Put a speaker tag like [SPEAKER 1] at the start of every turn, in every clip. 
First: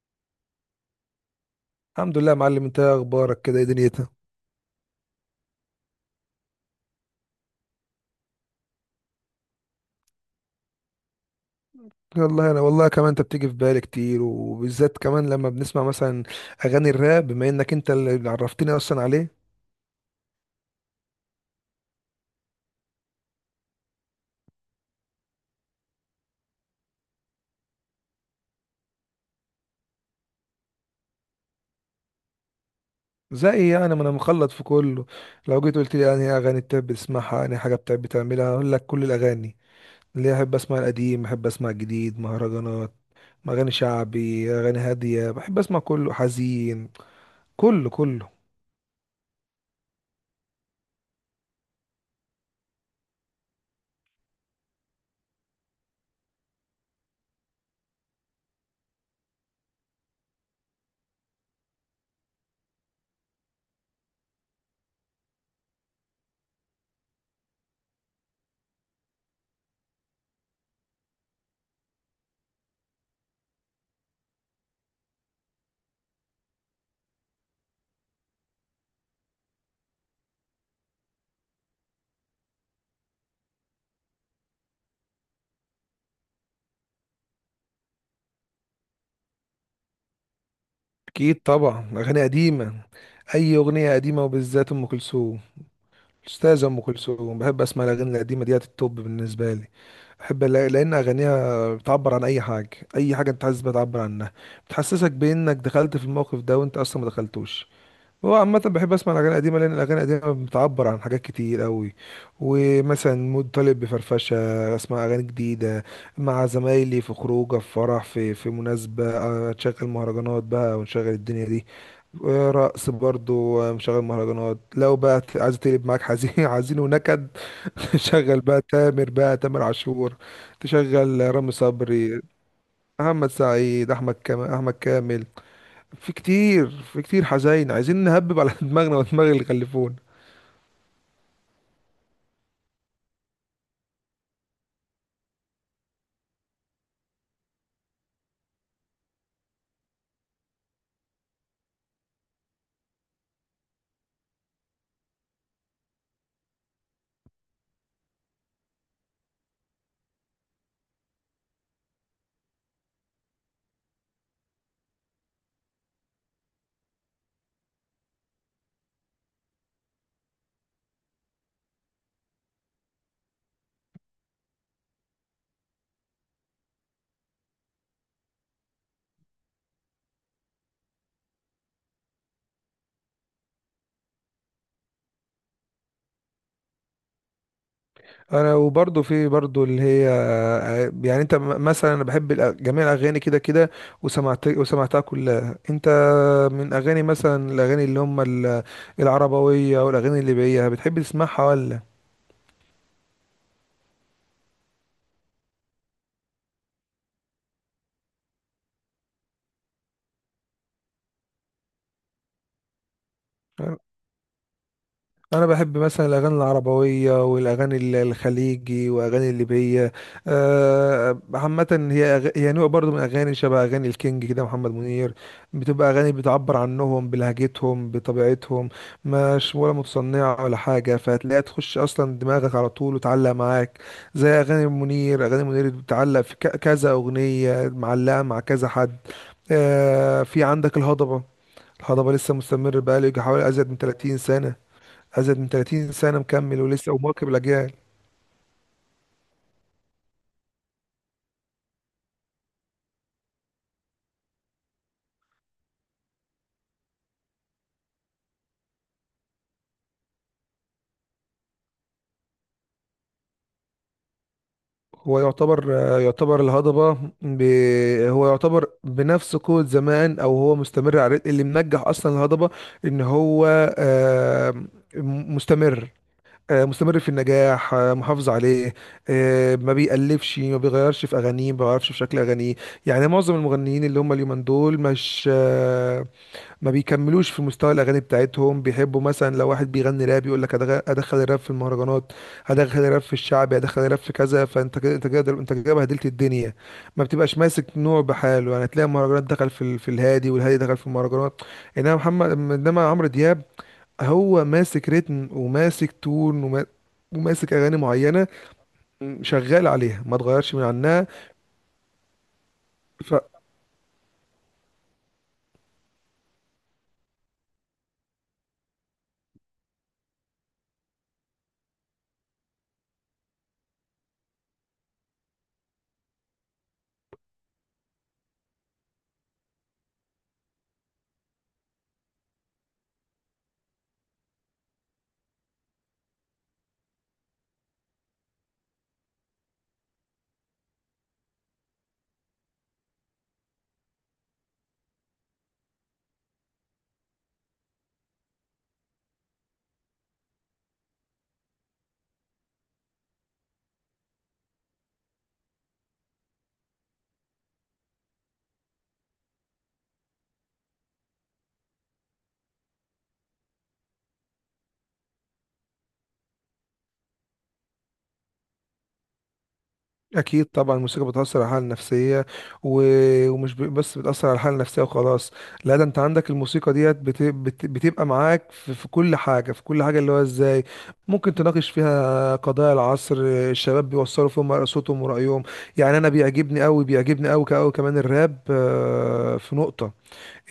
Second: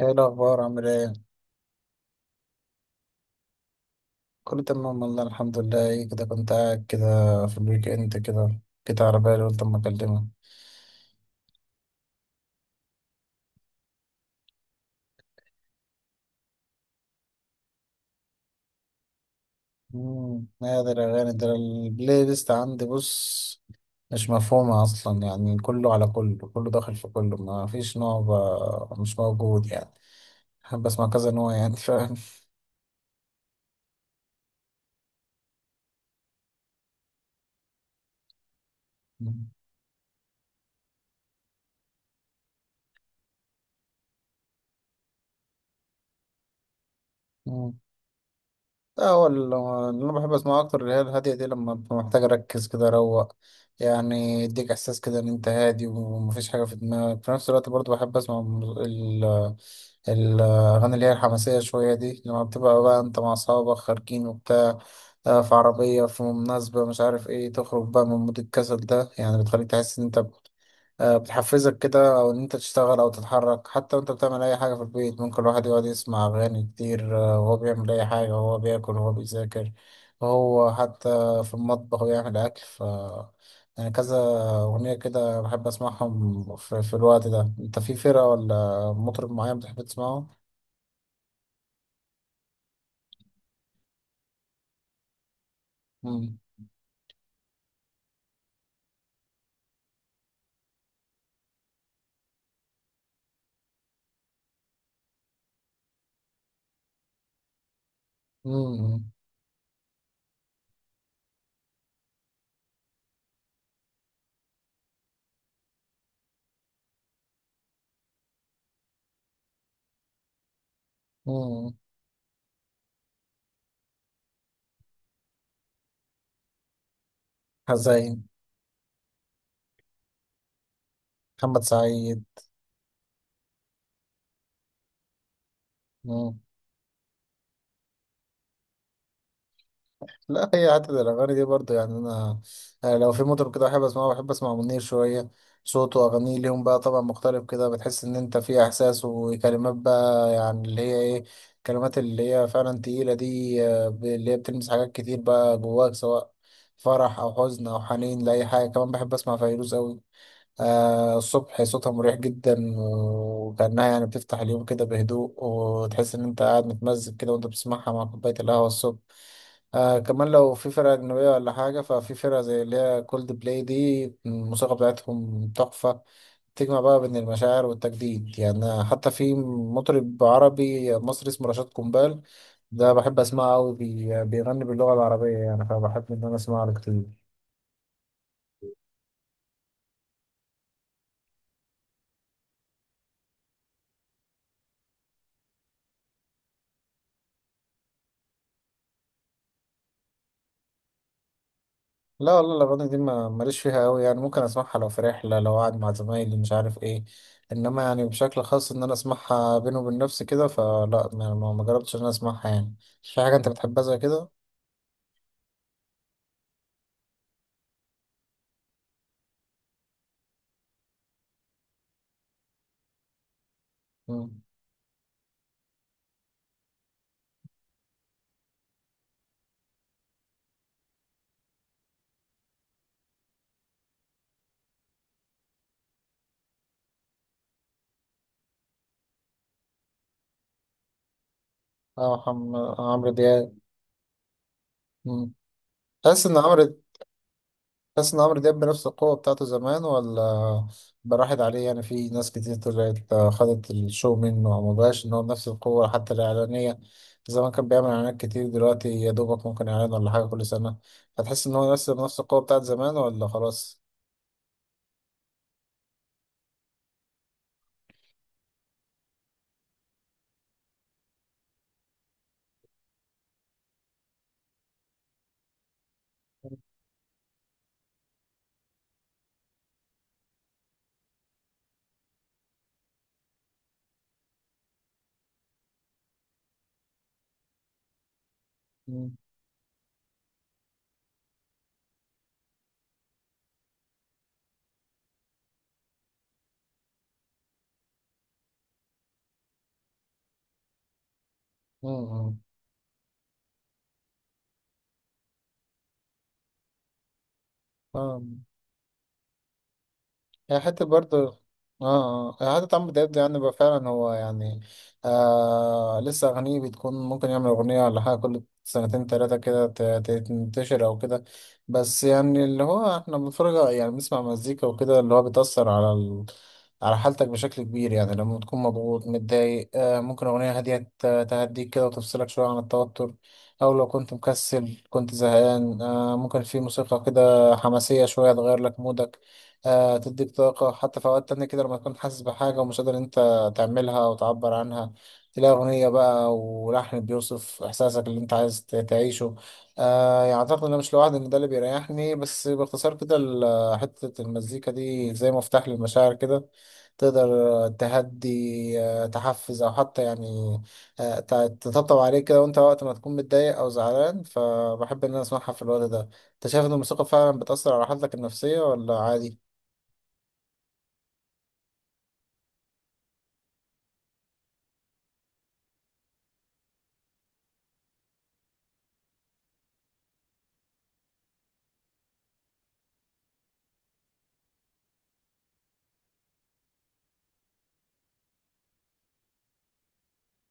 [SPEAKER 1] ايه الاخبار؟ عامل ايه؟
[SPEAKER 2] الحمد لله يا معلم، انت ايه اخبارك كده؟ ايه دنيتك؟
[SPEAKER 1] كله تمام والله، الحمد لله. ايه كده، كنت قاعد كده في الويك اند كده، كده على بالي، قلت اما اكلمك.
[SPEAKER 2] والله انا، والله كمان انت بتيجي في بالي كتير، وبالذات كمان لما بنسمع مثلا اغاني الراب، بما انك انت اللي عرفتني اصلا عليه.
[SPEAKER 1] هذا الاغاني ده البلاي ليست عندي، بص مش مفهومه اصلا، يعني كله على كله، كله داخل في كله، ما فيش نوع، مش موجود يعني. بحب اسمع كذا نوع، يعني فاهم.
[SPEAKER 2] زي ما انا مخلط في كله. لو جيت قلت لي انهي اغاني بتحب تسمعها، انهي حاجه بتحب تعملها، هقول لك كل الاغاني اللي احب. اسمع القديم، احب اسمع الجديد، مهرجانات، اغاني شعبي، اغاني هاديه، بحب اسمع كله، حزين،
[SPEAKER 1] مم.
[SPEAKER 2] كله كله.
[SPEAKER 1] لا هو ال- اللي انا بحب اسمعه اكتر اللي هي الهاديه دي، لما ببقى محتاج اركز كده اروق، يعني يديك احساس كده ان انت هادي ومفيش حاجه في دماغك. في نفس الوقت برضو بحب اسمع الاغاني اللي هي الحماسيه شويه دي، لما بتبقى بقى انت مع اصحابك خارجين وبتاع، في عربيه، في مناسبه، مش عارف ايه، تخرج بقى من مود الكسل ده، يعني بتخليك تحس ان انت، بتحفزك كده، او ان انت تشتغل او تتحرك. حتى وانت بتعمل اي حاجه في البيت، ممكن الواحد يقعد يسمع اغاني كتير، وهو بيعمل اي حاجه، وهو بياكل، وهو بيذاكر، وهو حتى في المطبخ بيعمل اكل. ف يعني كذا اغنيه كده بحب اسمعهم في الوقت ده. انت في فرقه ولا مطرب معين بتحب تسمعه؟
[SPEAKER 2] اكيد طبعا اغاني قديمه، اي اغنيه قديمه وبالذات ام كلثوم.
[SPEAKER 1] امم.
[SPEAKER 2] أستاذة أم كلثوم، بحب أسمع الأغاني القديمة ديت، التوب بالنسبة لي. أحب لأن أغانيها بتعبر عن أي حاجة، أي حاجة أنت حاسس بتعبر عنها، بتحسسك بأنك دخلت في الموقف ده وأنت أصلا ما دخلتوش. هو عامة بحب
[SPEAKER 1] امم.
[SPEAKER 2] أسمع الأغاني القديمة، لأن الأغاني القديمة بتعبر عن حاجات كتير أوي. ومثلا مود طالب بفرفشة، أسمع أغاني جديدة مع زمايلي في خروجه، في فرح، في مناسبة، أشغل مهرجانات بقى ونشغل الدنيا دي.
[SPEAKER 1] امم.
[SPEAKER 2] رقص برضو مشغل مهرجانات. لو بقى عايز تقلب معاك حزين، حزين ونكد،
[SPEAKER 1] زي
[SPEAKER 2] شغل بقى تامر، بقى تامر عاشور، تشغل رامي
[SPEAKER 1] محمد
[SPEAKER 2] صبري،
[SPEAKER 1] سعيد.
[SPEAKER 2] محمد سعيد، احمد كامل، احمد كامل. في كتير، في كتير حزين، عايزين نهبب على دماغنا ودماغ اللي خلفونا.
[SPEAKER 1] لا، هي حتة الأغاني دي برضه يعني أنا، لو في مطرب كده بحب أسمعه، بحب أسمع منير شوية. صوته وأغانيه ليهم بقى طبعا مختلف كده، بتحس إن أنت في إحساس وكلمات، بقى يعني اللي هي إيه، الكلمات اللي هي فعلا تقيلة دي، اللي هي بتلمس حاجات كتير بقى جواك، سواء فرح أو حزن أو حنين لأي حاجة. كمان بحب أسمع فيروز أوي، آه، الصبح. صوتها مريح جدا، وكأنها يعني بتفتح اليوم كده بهدوء، وتحس إن أنت قاعد متمزج كده وأنت بتسمعها مع كوباية القهوة الصبح. آه كمان، لو في فرقة أجنبية ولا حاجة، ففي فرقة زي اللي هي كولد بلاي دي، الموسيقى بتاعتهم تحفة، تجمع بقى بين المشاعر والتجديد. يعني حتى في مطرب عربي مصري اسمه رشاد قنبال، ده بحب أسمعه أوي، بيغني باللغة العربية، يعني فبحب إن أنا أسمعه له كتير.
[SPEAKER 2] انا وبرضه في برضه اللي هي، يعني انت مثلا، انا بحب جميع الاغاني كده كده، وسمعتها كلها انت. من اغاني مثلا، الاغاني اللي هم العربويه والاغاني الليبيه، بتحب تسمعها ولا؟
[SPEAKER 1] لا والله الأغاني دي ماليش فيها أوي، يعني ممكن أسمعها لو في رحلة، لو قاعد مع زمايلي، مش عارف إيه. إنما يعني بشكل خاص إن أنا أسمعها بيني وبين نفسي كده، فلا، ما جربتش إن أنا أسمعها يعني. في حاجة أنت بتحبها زي كده؟
[SPEAKER 2] انا بحب مثلا الاغاني العربويه والاغاني الخليجي واغاني الليبيه. عامه هي هي نوع برضو من اغاني، شبه اغاني الكينج
[SPEAKER 1] مم.
[SPEAKER 2] كده، محمد منير. بتبقى اغاني بتعبر عنهم بلهجتهم، بطبيعتهم، مش ولا متصنعه ولا حاجه، فهتلاقيها تخش اصلا دماغك على طول وتعلق معاك. زي اغاني منير، اغاني منير بتعلق في كذا اغنيه، معلقه مع كذا حد. في عندك الهضبة.
[SPEAKER 1] اه
[SPEAKER 2] الهضبة لسه
[SPEAKER 1] محمد
[SPEAKER 2] مستمر، بقاله
[SPEAKER 1] عمرو
[SPEAKER 2] يجي
[SPEAKER 1] دياب.
[SPEAKER 2] حوالي أزيد من 30 سنة.
[SPEAKER 1] مم.
[SPEAKER 2] أزيد من 30 سنة
[SPEAKER 1] تحس ان
[SPEAKER 2] مكمل
[SPEAKER 1] عمرو
[SPEAKER 2] ولسه ومواكب الأجيال.
[SPEAKER 1] تحس ان عمرو دياب بنفس القوة بتاعته زمان ولا براحت عليه؟ يعني في ناس كتير طلعت، خدت الشو منه، وما بقاش ان هو بنفس القوة. حتى الإعلانية، زمان كان بيعمل إعلانات كتير، دلوقتي يا دوبك ممكن إعلان ولا حاجة كل سنة. هتحس ان هو نفس بنفس القوة بتاعت زمان ولا خلاص؟
[SPEAKER 2] هو يعتبر، يعتبر الهضبة ب... هو يعتبر بنفس قوة زمان، أو هو مستمر على الريت اللي منجح أصلا الهضبة. إن هو آه، مستمر، مستمر في النجاح، محافظ عليه. ما بيألفش، ما بيغيرش في أغانيه، ما بيغيرش في شكل أغانيه. يعني معظم المغنيين اللي هم اليومين دول، مش آه، ما بيكملوش في مستوى الاغاني بتاعتهم. بيحبوا
[SPEAKER 1] مم.
[SPEAKER 2] مثلا لو واحد بيغني راب يقول لك ادخل الراب في المهرجانات، هدخل الراب في الشعبي، هدخل الراب في كذا، فانت كده، انت كده، انت كده بهدلت الدنيا، ما بتبقاش ماسك نوع بحاله. يعني تلاقي المهرجانات دخل في الهادي، والهادي دخل في المهرجانات.
[SPEAKER 1] مم.
[SPEAKER 2] انما محمد
[SPEAKER 1] مم.
[SPEAKER 2] انما عمرو دياب، هو ماسك ريتم وماسك تون، وماسك اغاني
[SPEAKER 1] آه.
[SPEAKER 2] معينه، شغال عليها، ما اتغيرش
[SPEAKER 1] هي
[SPEAKER 2] من
[SPEAKER 1] حتة
[SPEAKER 2] عنها.
[SPEAKER 1] برضه، اه اه هي حتة عمرو دياب ده، يعني بقى فعلا هو يعني، آه لسه أغانيه بتكون، ممكن يعمل أغنية ولا حاجة كل سنتين تلاتة كده تنتشر أو كده. بس يعني اللي هو احنا بنتفرج، يعني بنسمع مزيكا وكده، اللي هو بتأثر على ال، على حالتك بشكل كبير. يعني لما تكون مضغوط متضايق، آه ممكن أغنية هادية تهديك كده وتفصلك شوية عن التوتر. أو لو كنت مكسل كنت زهقان، آه ممكن في موسيقى كده حماسية شوية تغير لك مودك، تديك طاقة. حتى في أوقات تانية كده لما تكون حاسس بحاجة ومش قادر أنت تعملها وتعبر عنها، تلاقي أغنية بقى ولحن بيوصف إحساسك اللي أنت عايز تعيشه. آه يعني أعتقد إن أنا مش لوحدي إن ده اللي بيريحني. بس باختصار كده حتة المزيكا دي زي مفتاح للمشاعر كده، تقدر تهدي، تحفز، أو حتى يعني، آه، ت- تطبطب عليك كده، وأنت وقت ما تكون متضايق أو زعلان فبحب إن أنا أسمعها في الوقت ده. أنت شايف إن الموسيقى فعلا بتأثر على حالتك النفسية ولا عادي؟
[SPEAKER 2] أكيد طبعا الموسيقى بتأثر على الحالة النفسية. و... ومش بس بتأثر على الحالة النفسية وخلاص. لا، ده أنت عندك الموسيقى ديت بتبقى معاك في كل حاجة، في كل حاجة، اللي هو إزاي ممكن تناقش فيها قضايا العصر. الشباب بيوصلوا فيهم صوتهم ورأيهم. يعني أنا بيعجبني أوي، بيعجبني أوي أوي كمان الراب. في نقطة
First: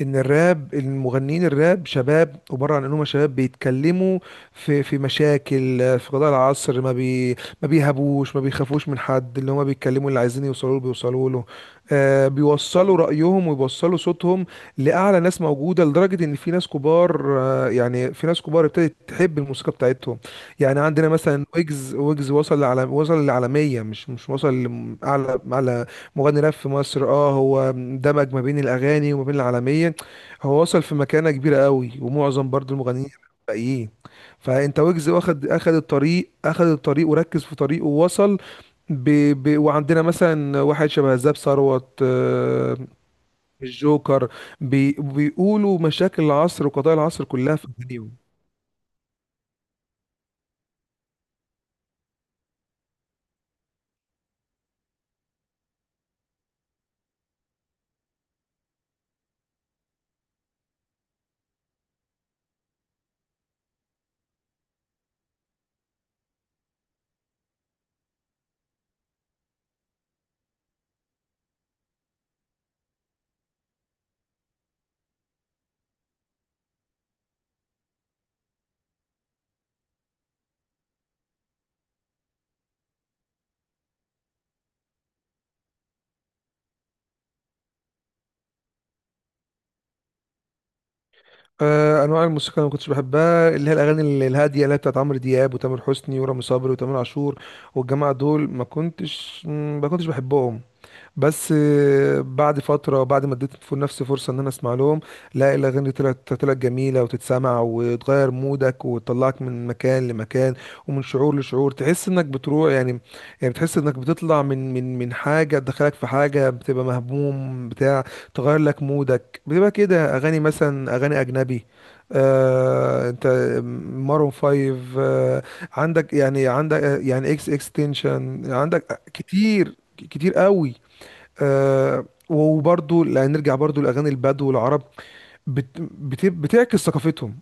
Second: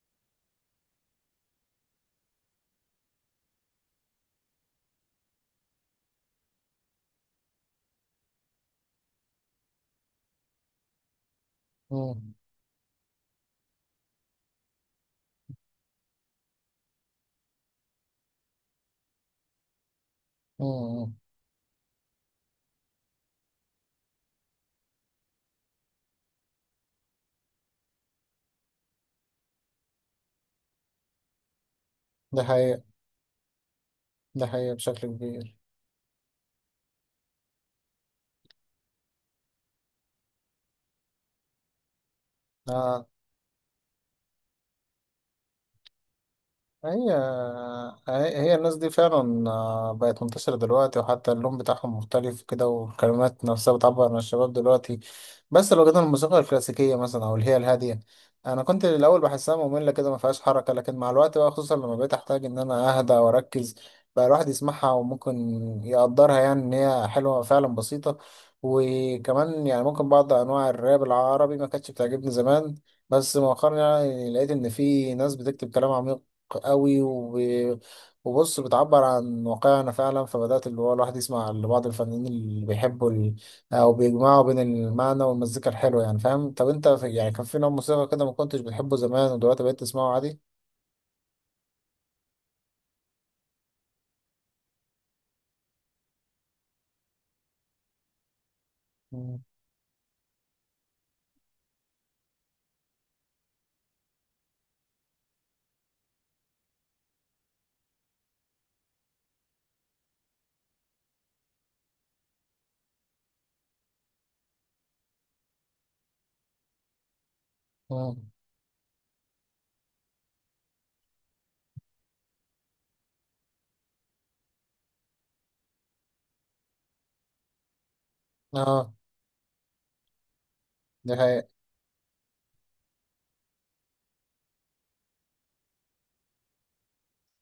[SPEAKER 2] ان الراب، المغنيين الراب شباب، عباره عن انهم شباب بيتكلموا في مشاكل، في قضايا العصر. ما بيهابوش، ما بيخافوش من حد. اللي هما بيتكلموا، اللي عايزين يوصلوا له بيوصلوا له. آه
[SPEAKER 1] مم.
[SPEAKER 2] بيوصلوا رايهم ويوصلوا صوتهم لاعلى ناس موجوده، لدرجه ان في ناس كبار، آه يعني في ناس كبار ابتدت تحب الموسيقى بتاعتهم. يعني عندنا
[SPEAKER 1] مم.
[SPEAKER 2] مثلا ويجز، ويجز وصل لعالم، وصل للعالميه، مش وصل لاعلى، اعلى مغني راب في مصر. اه هو دمج ما بين الاغاني وما بين العالميه. هو وصل في مكانه كبيره قوي،
[SPEAKER 1] ده
[SPEAKER 2] ومعظم برضو
[SPEAKER 1] حقيقة.
[SPEAKER 2] المغنيين الباقيين.
[SPEAKER 1] ده حقيقة
[SPEAKER 2] فانت
[SPEAKER 1] بشكل
[SPEAKER 2] ويجز واخد،
[SPEAKER 1] كبير.
[SPEAKER 2] اخد الطريق، اخد الطريق وركز في طريقه ووصل. ب... وعندنا مثلا واحد شبه زاب ثروت،
[SPEAKER 1] آه.
[SPEAKER 2] الجوكر، بيقولوا مشاكل العصر وقضايا
[SPEAKER 1] هي
[SPEAKER 2] العصر كلها في اغانيهم.
[SPEAKER 1] هي هي الناس دي فعلا، بقت منتشرة دلوقتي، وحتى اللون بتاعهم مختلف كده، والكلمات نفسها بتعبر عن الشباب دلوقتي. بس لو جينا الموسيقى الكلاسيكية مثلا، أو اللي هي الهادية، أنا كنت الأول بحسها مملة كده، ما فيهاش حركة، لكن مع الوقت بقى، خصوصا لما بقيت أحتاج إن أنا أهدى وأركز، بقى الواحد يسمعها وممكن يقدرها، يعني إن هي حلوة فعلا بسيطة. وكمان يعني ممكن بعض أنواع الراب العربي ما كانتش بتعجبني زمان، بس مؤخرا يعني لقيت إن في ناس بتكتب كلام عميق قوي، وبص بتعبر عن واقعنا فعلا، فبدأت اللي هو الواحد يسمع لبعض الفنانين اللي بيحبوا ال، أو بيجمعوا بين المعنى والمزيكا الحلوة، يعني فاهم. طب أنت في، يعني كان في نوع موسيقى كده ما كنتش بتحبه زمان ودلوقتي بقيت تسمعه عادي؟
[SPEAKER 2] انواع الموسيقى اللي ما كنتش بحبها، اللي هي الاغاني الهاديه، اللي هي بتاعت عمرو دياب وتامر حسني ورامي صبري وتامر عاشور والجماعه دول. ما
[SPEAKER 1] مم.
[SPEAKER 2] كنتش، ما كنتش بحبهم. بس بعد فترة، بعد ما اديت نفسي فرصة ان انا اسمع لهم، لا الاغاني طلعت، طلعت جميلة وتتسمع وتغير مودك وتطلعك من مكان لمكان، ومن شعور لشعور، تحس انك بتروح يعني. يعني بتحس انك بتطلع من حاجة تدخلك في حاجة، بتبقى مهموم بتاع،
[SPEAKER 1] مم.
[SPEAKER 2] تغير لك مودك، بتبقى كده. اغاني مثلا اغاني اجنبي، آه انت، مارون فايف، آه عندك، يعني عندك، يعني اكستنشن،
[SPEAKER 1] اه،
[SPEAKER 2] عندك كتير كتير قوي.
[SPEAKER 1] ده حقيقة.
[SPEAKER 2] آه وبرضو، لا نرجع برضو لأغاني البدو والعرب، بت بت بتعكس ثقافتهم،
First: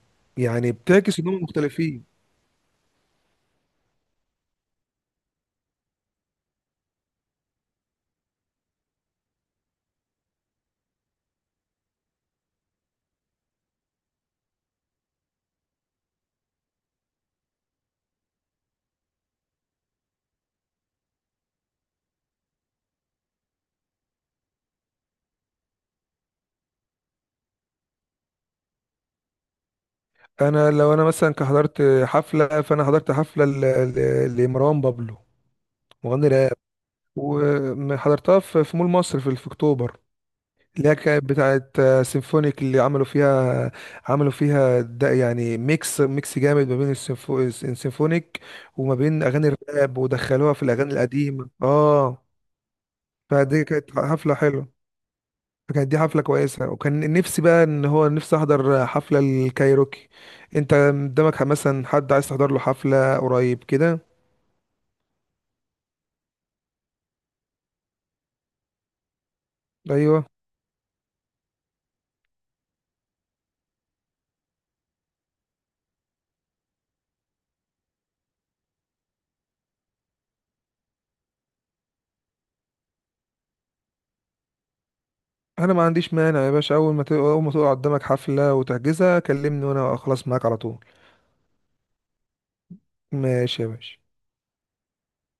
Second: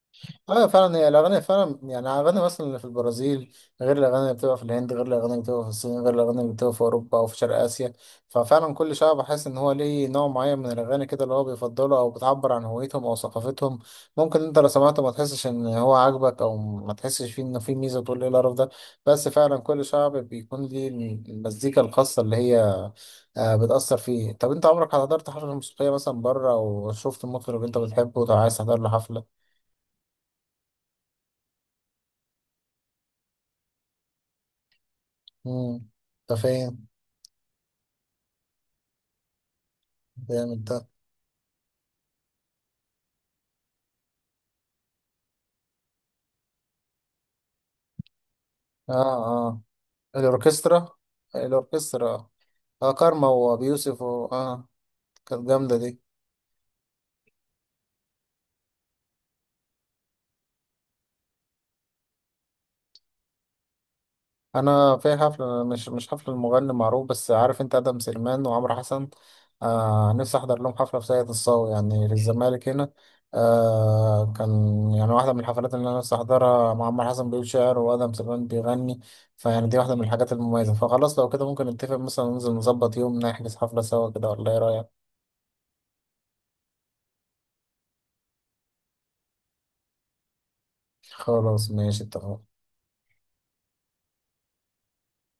[SPEAKER 1] اه
[SPEAKER 2] يعني
[SPEAKER 1] فعلا هي
[SPEAKER 2] بتعكس
[SPEAKER 1] الاغاني،
[SPEAKER 2] إنهم
[SPEAKER 1] فعلا يعني
[SPEAKER 2] مختلفين.
[SPEAKER 1] الاغاني مثلا اللي في البرازيل غير الاغاني اللي بتبقى في الهند، غير الاغاني اللي بتبقى في الصين، غير الاغاني اللي بتبقى في اوروبا او في شرق اسيا. ففعلا كل شعب بحس ان هو ليه نوع معين من الاغاني كده اللي هو بيفضله، او بتعبر عن هويتهم او ثقافتهم. ممكن انت لو سمعته ما تحسش ان هو عاجبك، او ما تحسش فيه ان فيه ميزه، تقول ايه القرف ده، بس فعلا كل شعب بيكون ليه المزيكا الخاصه اللي هي، بتأثر فيه. طب انت عمرك حضرت حفلة موسيقية مثلا بره وشفت المطرب اللي انت بتحبه وعايز تحضر له حفلة؟
[SPEAKER 2] أنا لو أنا مثلا حضرت حفلة، فأنا حضرت حفلة لمروان بابلو،
[SPEAKER 1] امم.
[SPEAKER 2] مغني
[SPEAKER 1] انت
[SPEAKER 2] راب،
[SPEAKER 1] فاهم.
[SPEAKER 2] وحضرتها في مول مصر في أكتوبر.
[SPEAKER 1] جامد ده.
[SPEAKER 2] اللي هي كانت بتاعت سيمفونيك، اللي عملوا فيها، عملوا فيها ده يعني ميكس جامد ما بين السيمفونيك وما بين
[SPEAKER 1] اه
[SPEAKER 2] أغاني
[SPEAKER 1] اه،
[SPEAKER 2] الراب، ودخلوها في
[SPEAKER 1] الاوركسترا،
[SPEAKER 2] الأغاني القديمة، اه.
[SPEAKER 1] الاوركسترا، اه كارما
[SPEAKER 2] فدي
[SPEAKER 1] وابي
[SPEAKER 2] كانت
[SPEAKER 1] يوسف و،
[SPEAKER 2] حفلة
[SPEAKER 1] اه
[SPEAKER 2] حلوة
[SPEAKER 1] كانت جامده
[SPEAKER 2] فكانت دي
[SPEAKER 1] دي.
[SPEAKER 2] حفلة كويسة، وكان نفسي بقى ان هو، نفسي احضر حفلة الكايروكي. انت قدامك مثلا حد عايز تحضر له حفلة قريب كده؟
[SPEAKER 1] انا في حفله، مش مش حفله، المغني معروف بس، عارف انت ادم سليمان وعمرو حسن، آه
[SPEAKER 2] ايوه،
[SPEAKER 1] نفسي احضر لهم حفله في ساقية الصاوي يعني في الزمالك هنا. آه كان، يعني واحده من الحفلات اللي انا نفسي احضرها، مع عمرو حسن بيقول شعر وادم سليمان بيغني، فيعني دي واحده من الحاجات المميزه. فخلاص لو كده ممكن نتفق مثلا، ننزل نظبط يوم نحجز حفله سوا كده، ولا ايه رايك؟
[SPEAKER 2] انا ما عنديش مانع يا باشا، اول ما تقع قدامك حفلة وتحجزها كلمني وانا اخلص معاك على طول.
[SPEAKER 1] خلاص، ماشي، اتفقنا.
[SPEAKER 2] ماشي يا باشا.